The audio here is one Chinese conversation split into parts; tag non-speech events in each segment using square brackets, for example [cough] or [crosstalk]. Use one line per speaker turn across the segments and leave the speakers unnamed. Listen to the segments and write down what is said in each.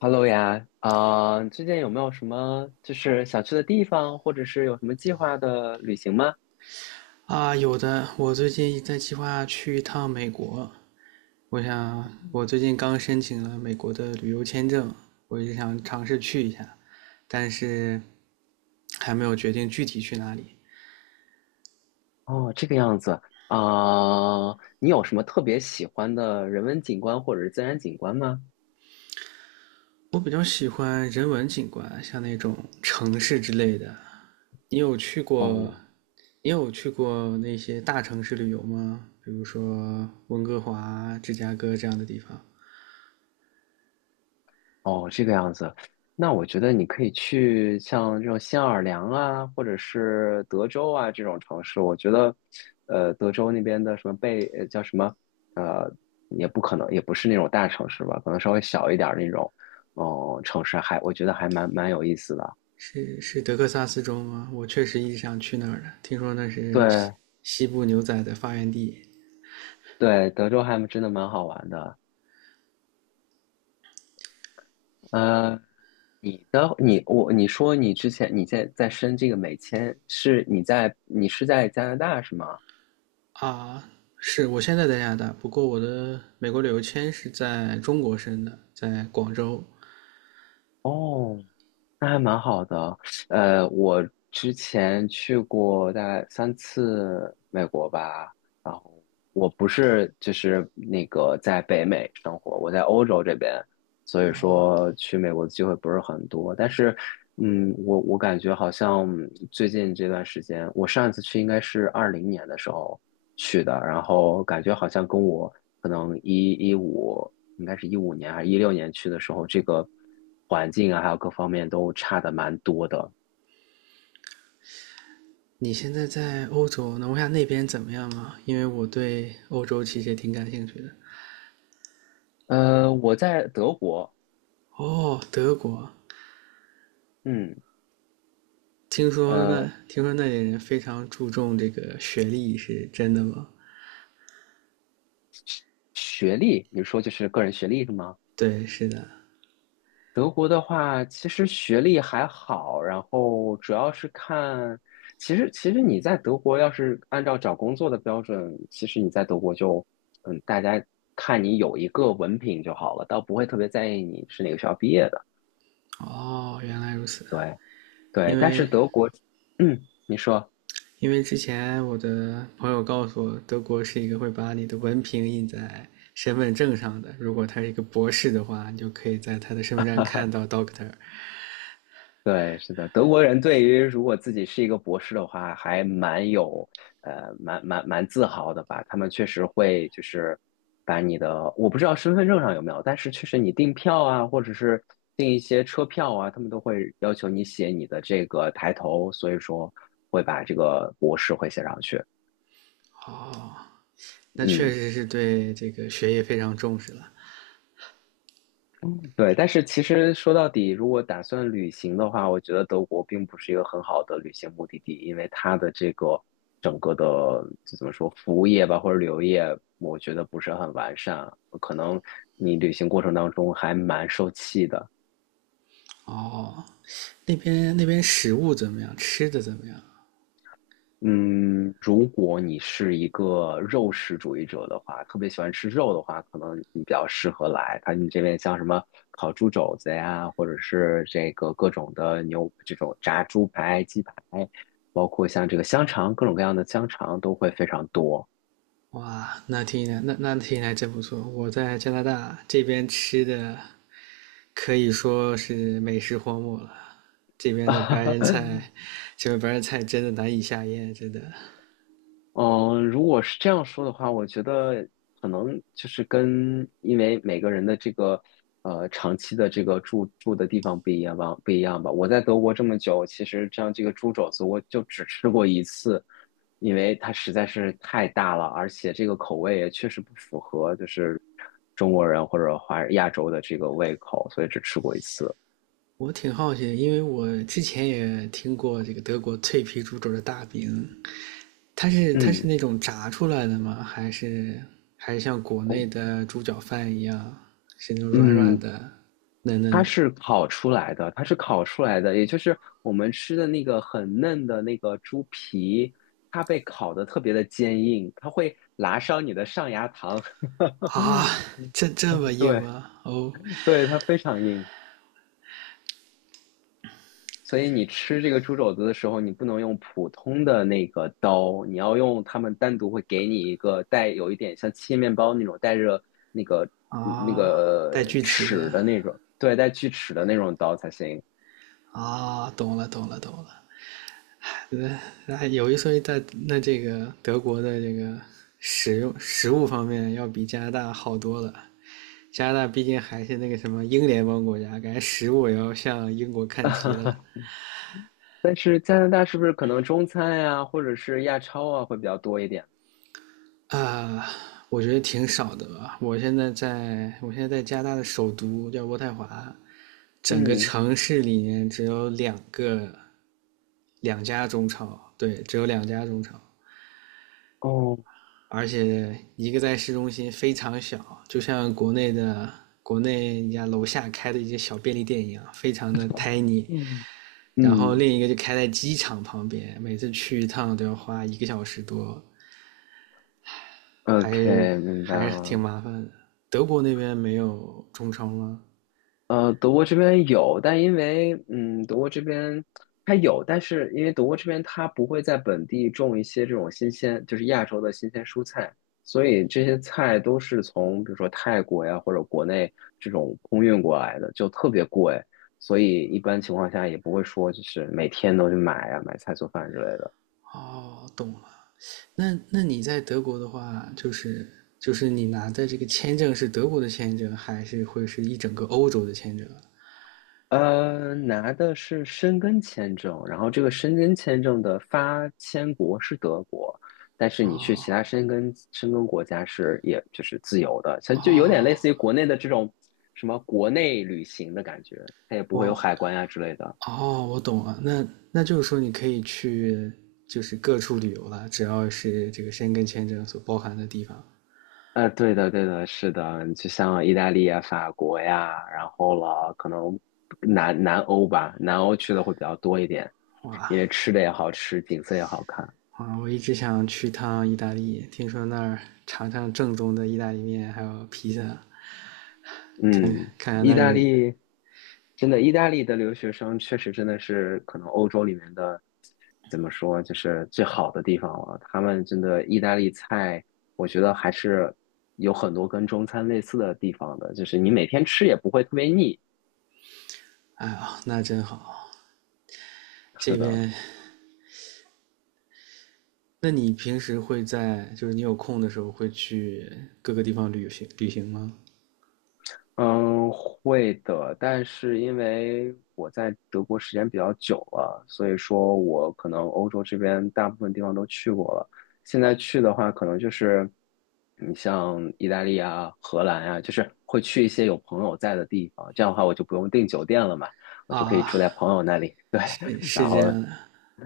Hello 呀，啊、最近有没有什么就是想去的地方，或者是有什么计划的旅行吗？
啊，有的，我最近在计划去一趟美国。我想，我最近刚申请了美国的旅游签证，我也想尝试去一下，但是还没有决定具体去哪里。
哦，这个样子。啊、你有什么特别喜欢的人文景观或者是自然景观吗？
我比较喜欢人文景观，像那种城市之类的。你有去过，
哦，
你有去过那些大城市旅游吗？比如说温哥华、芝加哥这样的地方。
哦，这个样子，那我觉得你可以去像这种新奥尔良啊，或者是德州啊这种城市。我觉得，德州那边的什么贝，叫什么，呃，也不可能，也不是那种大城市吧，可能稍微小一点儿那种，哦、城市还我觉得还蛮有意思的。
是德克萨斯州吗？我确实一直想去那儿的，听说那是西
对
西部牛仔的发源地
对，德州还真的蛮好玩的。呃，你说你之前在申这个美签，是你在你是在加拿大是吗？
啊。是我现在在加拿大，不过我的美国旅游签是在中国申的，在广州。
哦，那还蛮好的。我之前去过大概3次美国吧，然后我不是就是那个在北美生活，我在欧洲这边，所以说去美国的机会不是很多。但是，我感觉好像最近这段时间，我上一次去应该是2020年的时候去的，然后感觉好像跟我可能一一五应该是2015年还是2016年去的时候，这个环境啊，还有各方面都差的蛮多的。
你现在在欧洲，能问下那边怎么样吗？因为我对欧洲其实也挺感兴趣的。
我在德国，
哦，德国，
嗯，
听说
呃，
那听说那里人非常注重这个学历，是真的吗？
学历，你说就是个人学历是吗？
对，是的。
德国的话，其实学历还好，然后主要是看，其实你在德国要是按照找工作的标准，其实你在德国就，大家看你有一个文凭就好了，倒不会特别在意你是哪个学校毕业的。
哦，原来如此。
对，对，
因
但
为
是德国，你说，
因为之前我的朋友告诉我，德国是一个会把你的文凭印在身份证上的。如果他是一个博士的话，你就可以在他的身份证看到 Doctor。
对，是的，德国人对于如果自己是一个博士的话，还蛮有，蛮自豪的吧。他们确实会就是把你的，我不知道身份证上有没有，但是确实你订票啊，或者是订一些车票啊，他们都会要求你写你的这个抬头，所以说会把这个博士会写上去。
哦，那确
嗯。
实是对这个学业非常重视了。
嗯，对，但是其实说到底，如果打算旅行的话，我觉得德国并不是一个很好的旅行目的地，因为它的这个整个的就怎么说，服务业吧或者旅游业，我觉得不是很完善，可能你旅行过程当中还蛮受气的。
哦，那边食物怎么样？吃的怎么样？
嗯，如果你是一个肉食主义者的话，特别喜欢吃肉的话，可能你比较适合来。它你这边像什么烤猪肘子呀，或者是这个各种的牛，这种炸猪排、鸡排，包括像这个香肠，各种各样的香肠都会非常多。
哇，那听起来真不错。我在加拿大这边吃的可以说是美食荒漠了。这边的
[laughs]
白人菜，这边白人菜真的难以下咽，真的。
嗯，如果是这样说的话，我觉得可能就是跟因为每个人的这个长期的这个住的地方不一样吧，不一样吧。我在德国这么久，其实像这个猪肘子，我就只吃过一次，因为它实在是太大了，而且这个口味也确实不符合就是中国人或者华亚洲的这个胃口，所以只吃过一次。
我挺好奇因为我之前也听过这个德国脆皮猪肘的大饼，它是
嗯。
那种炸出来的吗？还是像国内
哦
的猪脚饭一样，是那种软软
嗯，
的、嫩
它
嫩的
是烤出来的，它是烤出来的，也就是我们吃的那个很嫩的那个猪皮，它被烤得特别的坚硬，它会拉伤你的上牙膛。
啊？
[laughs]
这这么硬
对
吗？哦
对，它非常硬，所以你吃这个猪肘子的时候，你不能用普通的那个刀，你要用他们单独会给你一个带有一点像切面包那种带着那个
啊，带锯齿
齿
的
的那种，对，带锯齿的那种刀才行。
啊，懂了懂了懂了。那那有一说一，在那这个德国的这个使用食物方面，要比加拿大好多了。加拿大毕竟还是那个什么英联邦国家，感觉食物也要向英国看齐了
[laughs] 但是加拿大是不是可能中餐呀、或者是亚超啊会比较多一点？
啊、我觉得挺少的吧。我现在在加拿大的首都叫渥太华，整个
嗯，
城市里面只有两家中超，对，只有两家中超。
哦，
而且一个在市中心非常小，就像国内人家楼下开的一些小便利店一样，非常的 tiny。
嗯
然后
嗯
另一个就开在机场旁边，每次去一趟都要花一个小时多，还是
，OK，明白
挺
了。
麻烦的。德国那边没有中超吗？
德国这边有，但因为德国这边它有，但是因为德国这边它不会在本地种一些这种新鲜，就是亚洲的新鲜蔬菜，所以这些菜都是从比如说泰国呀或者国内这种空运过来的，就特别贵，所以一般情况下也不会说就是每天都去买呀、买菜做饭之类的。
哦，懂了。那那你在德国的话，就是你拿的这个签证是德国的签证，还是会是一整个欧洲的签证？
拿的是申根签证，然后这个申根签证的发签国是德国，但是你去其他
哦
申根国家是也就是自由的，像就有点类似
哦，
于国内的这种什么国内旅行的感觉，它也不会有
我
海关呀之类的。
哦，我懂了，那那就是说你可以去就是各处旅游了，只要是这个申根签证所包含的地方。
对的，对的，是的，就像意大利呀、法国呀，然后了，可能南欧吧，南欧去的会比较多一点，
哇
因为吃的也好吃，景色也好看。
啊，我一直想去趟意大利，听说那儿尝尝正宗的意大利面，还有披萨，看看
嗯，
看
意
那
大
里，
利真的，意大利的留学生确实真的是可能欧洲里面的怎么说，就是最好的地方了。他们真的意大利菜，我觉得还是有很多跟中餐类似的地方的，就是你每天吃也不会特别腻。
哎呀，那真好。这
是的，
边，那你平时会在就是你有空的时候会去各个地方旅行旅行吗？
嗯，会的，但是因为我在德国时间比较久了，所以说我可能欧洲这边大部分地方都去过了。现在去的话，可能就是你像意大利啊、荷兰啊，就是会去一些有朋友在的地方。这样的话，我就不用订酒店了嘛，我就可以
啊，
住在朋友那里。[laughs] 对，
是是
然
这
后
样的，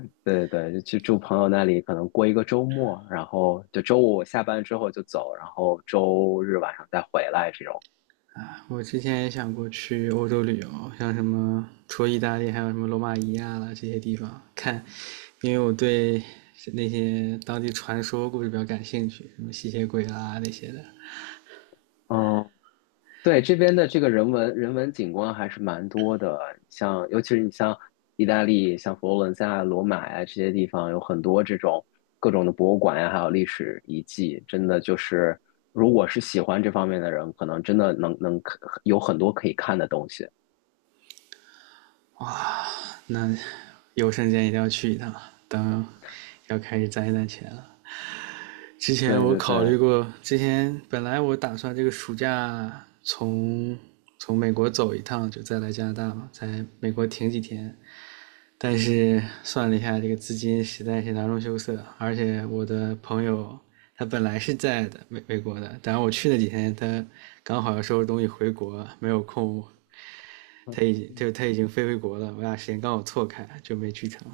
对对对，就去住朋友那里，可能过一个周末，然后就周五我下班之后就走，然后周日晚上再回来这种。
啊我之前也想过去欧洲旅游，像什么除了意大利，还有什么罗马尼亚啦这些地方看，因为我对那些当地传说故事比较感兴趣，什么吸血鬼啦那些的。
嗯，对，这边的这个人文景观还是蛮多的，像尤其是你像意大利，像佛罗伦萨啊罗马呀、这些地方，有很多这种各种的博物馆呀、还有历史遗迹，真的就是如果是喜欢这方面的人，可能真的能有很多可以看的东西。
那有时间一定要去一趟，等要开始攒一攒钱了。之前
对
我
对
考虑
对，
过，之前本来我打算这个暑假从美国走一趟，就再来加拿大嘛，在美国停几天，但是算了一下，这个资金实在是囊中羞涩，而且我的朋友他本来是在的美国的，但我去那几天他刚好要收拾东西回国，没有空，他已经飞回国了，我俩时间刚好错开，就没去成，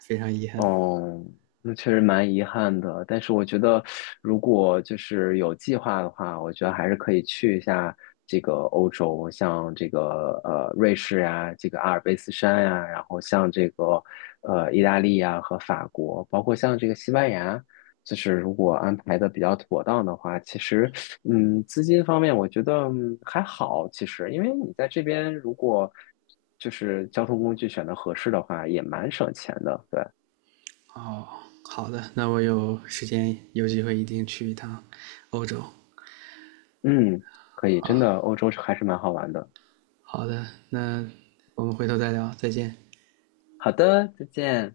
非常遗憾。
哦，那确实蛮遗憾的。但是我觉得，如果就是有计划的话，我觉得还是可以去一下这个欧洲，像这个瑞士呀、这个阿尔卑斯山呀、然后像这个意大利呀、和法国，包括像这个西班牙。就是如果安排的比较妥当的话，其实，资金方面我觉得还好，其实，因为你在这边如果就是交通工具选的合适的话，也蛮省钱的，对。
哦，好的，那我有时间有机会一定去一趟欧洲。
嗯，可以，真的，欧洲还是蛮好玩的。
好的，那我们回头再聊，再见。
好的，再见。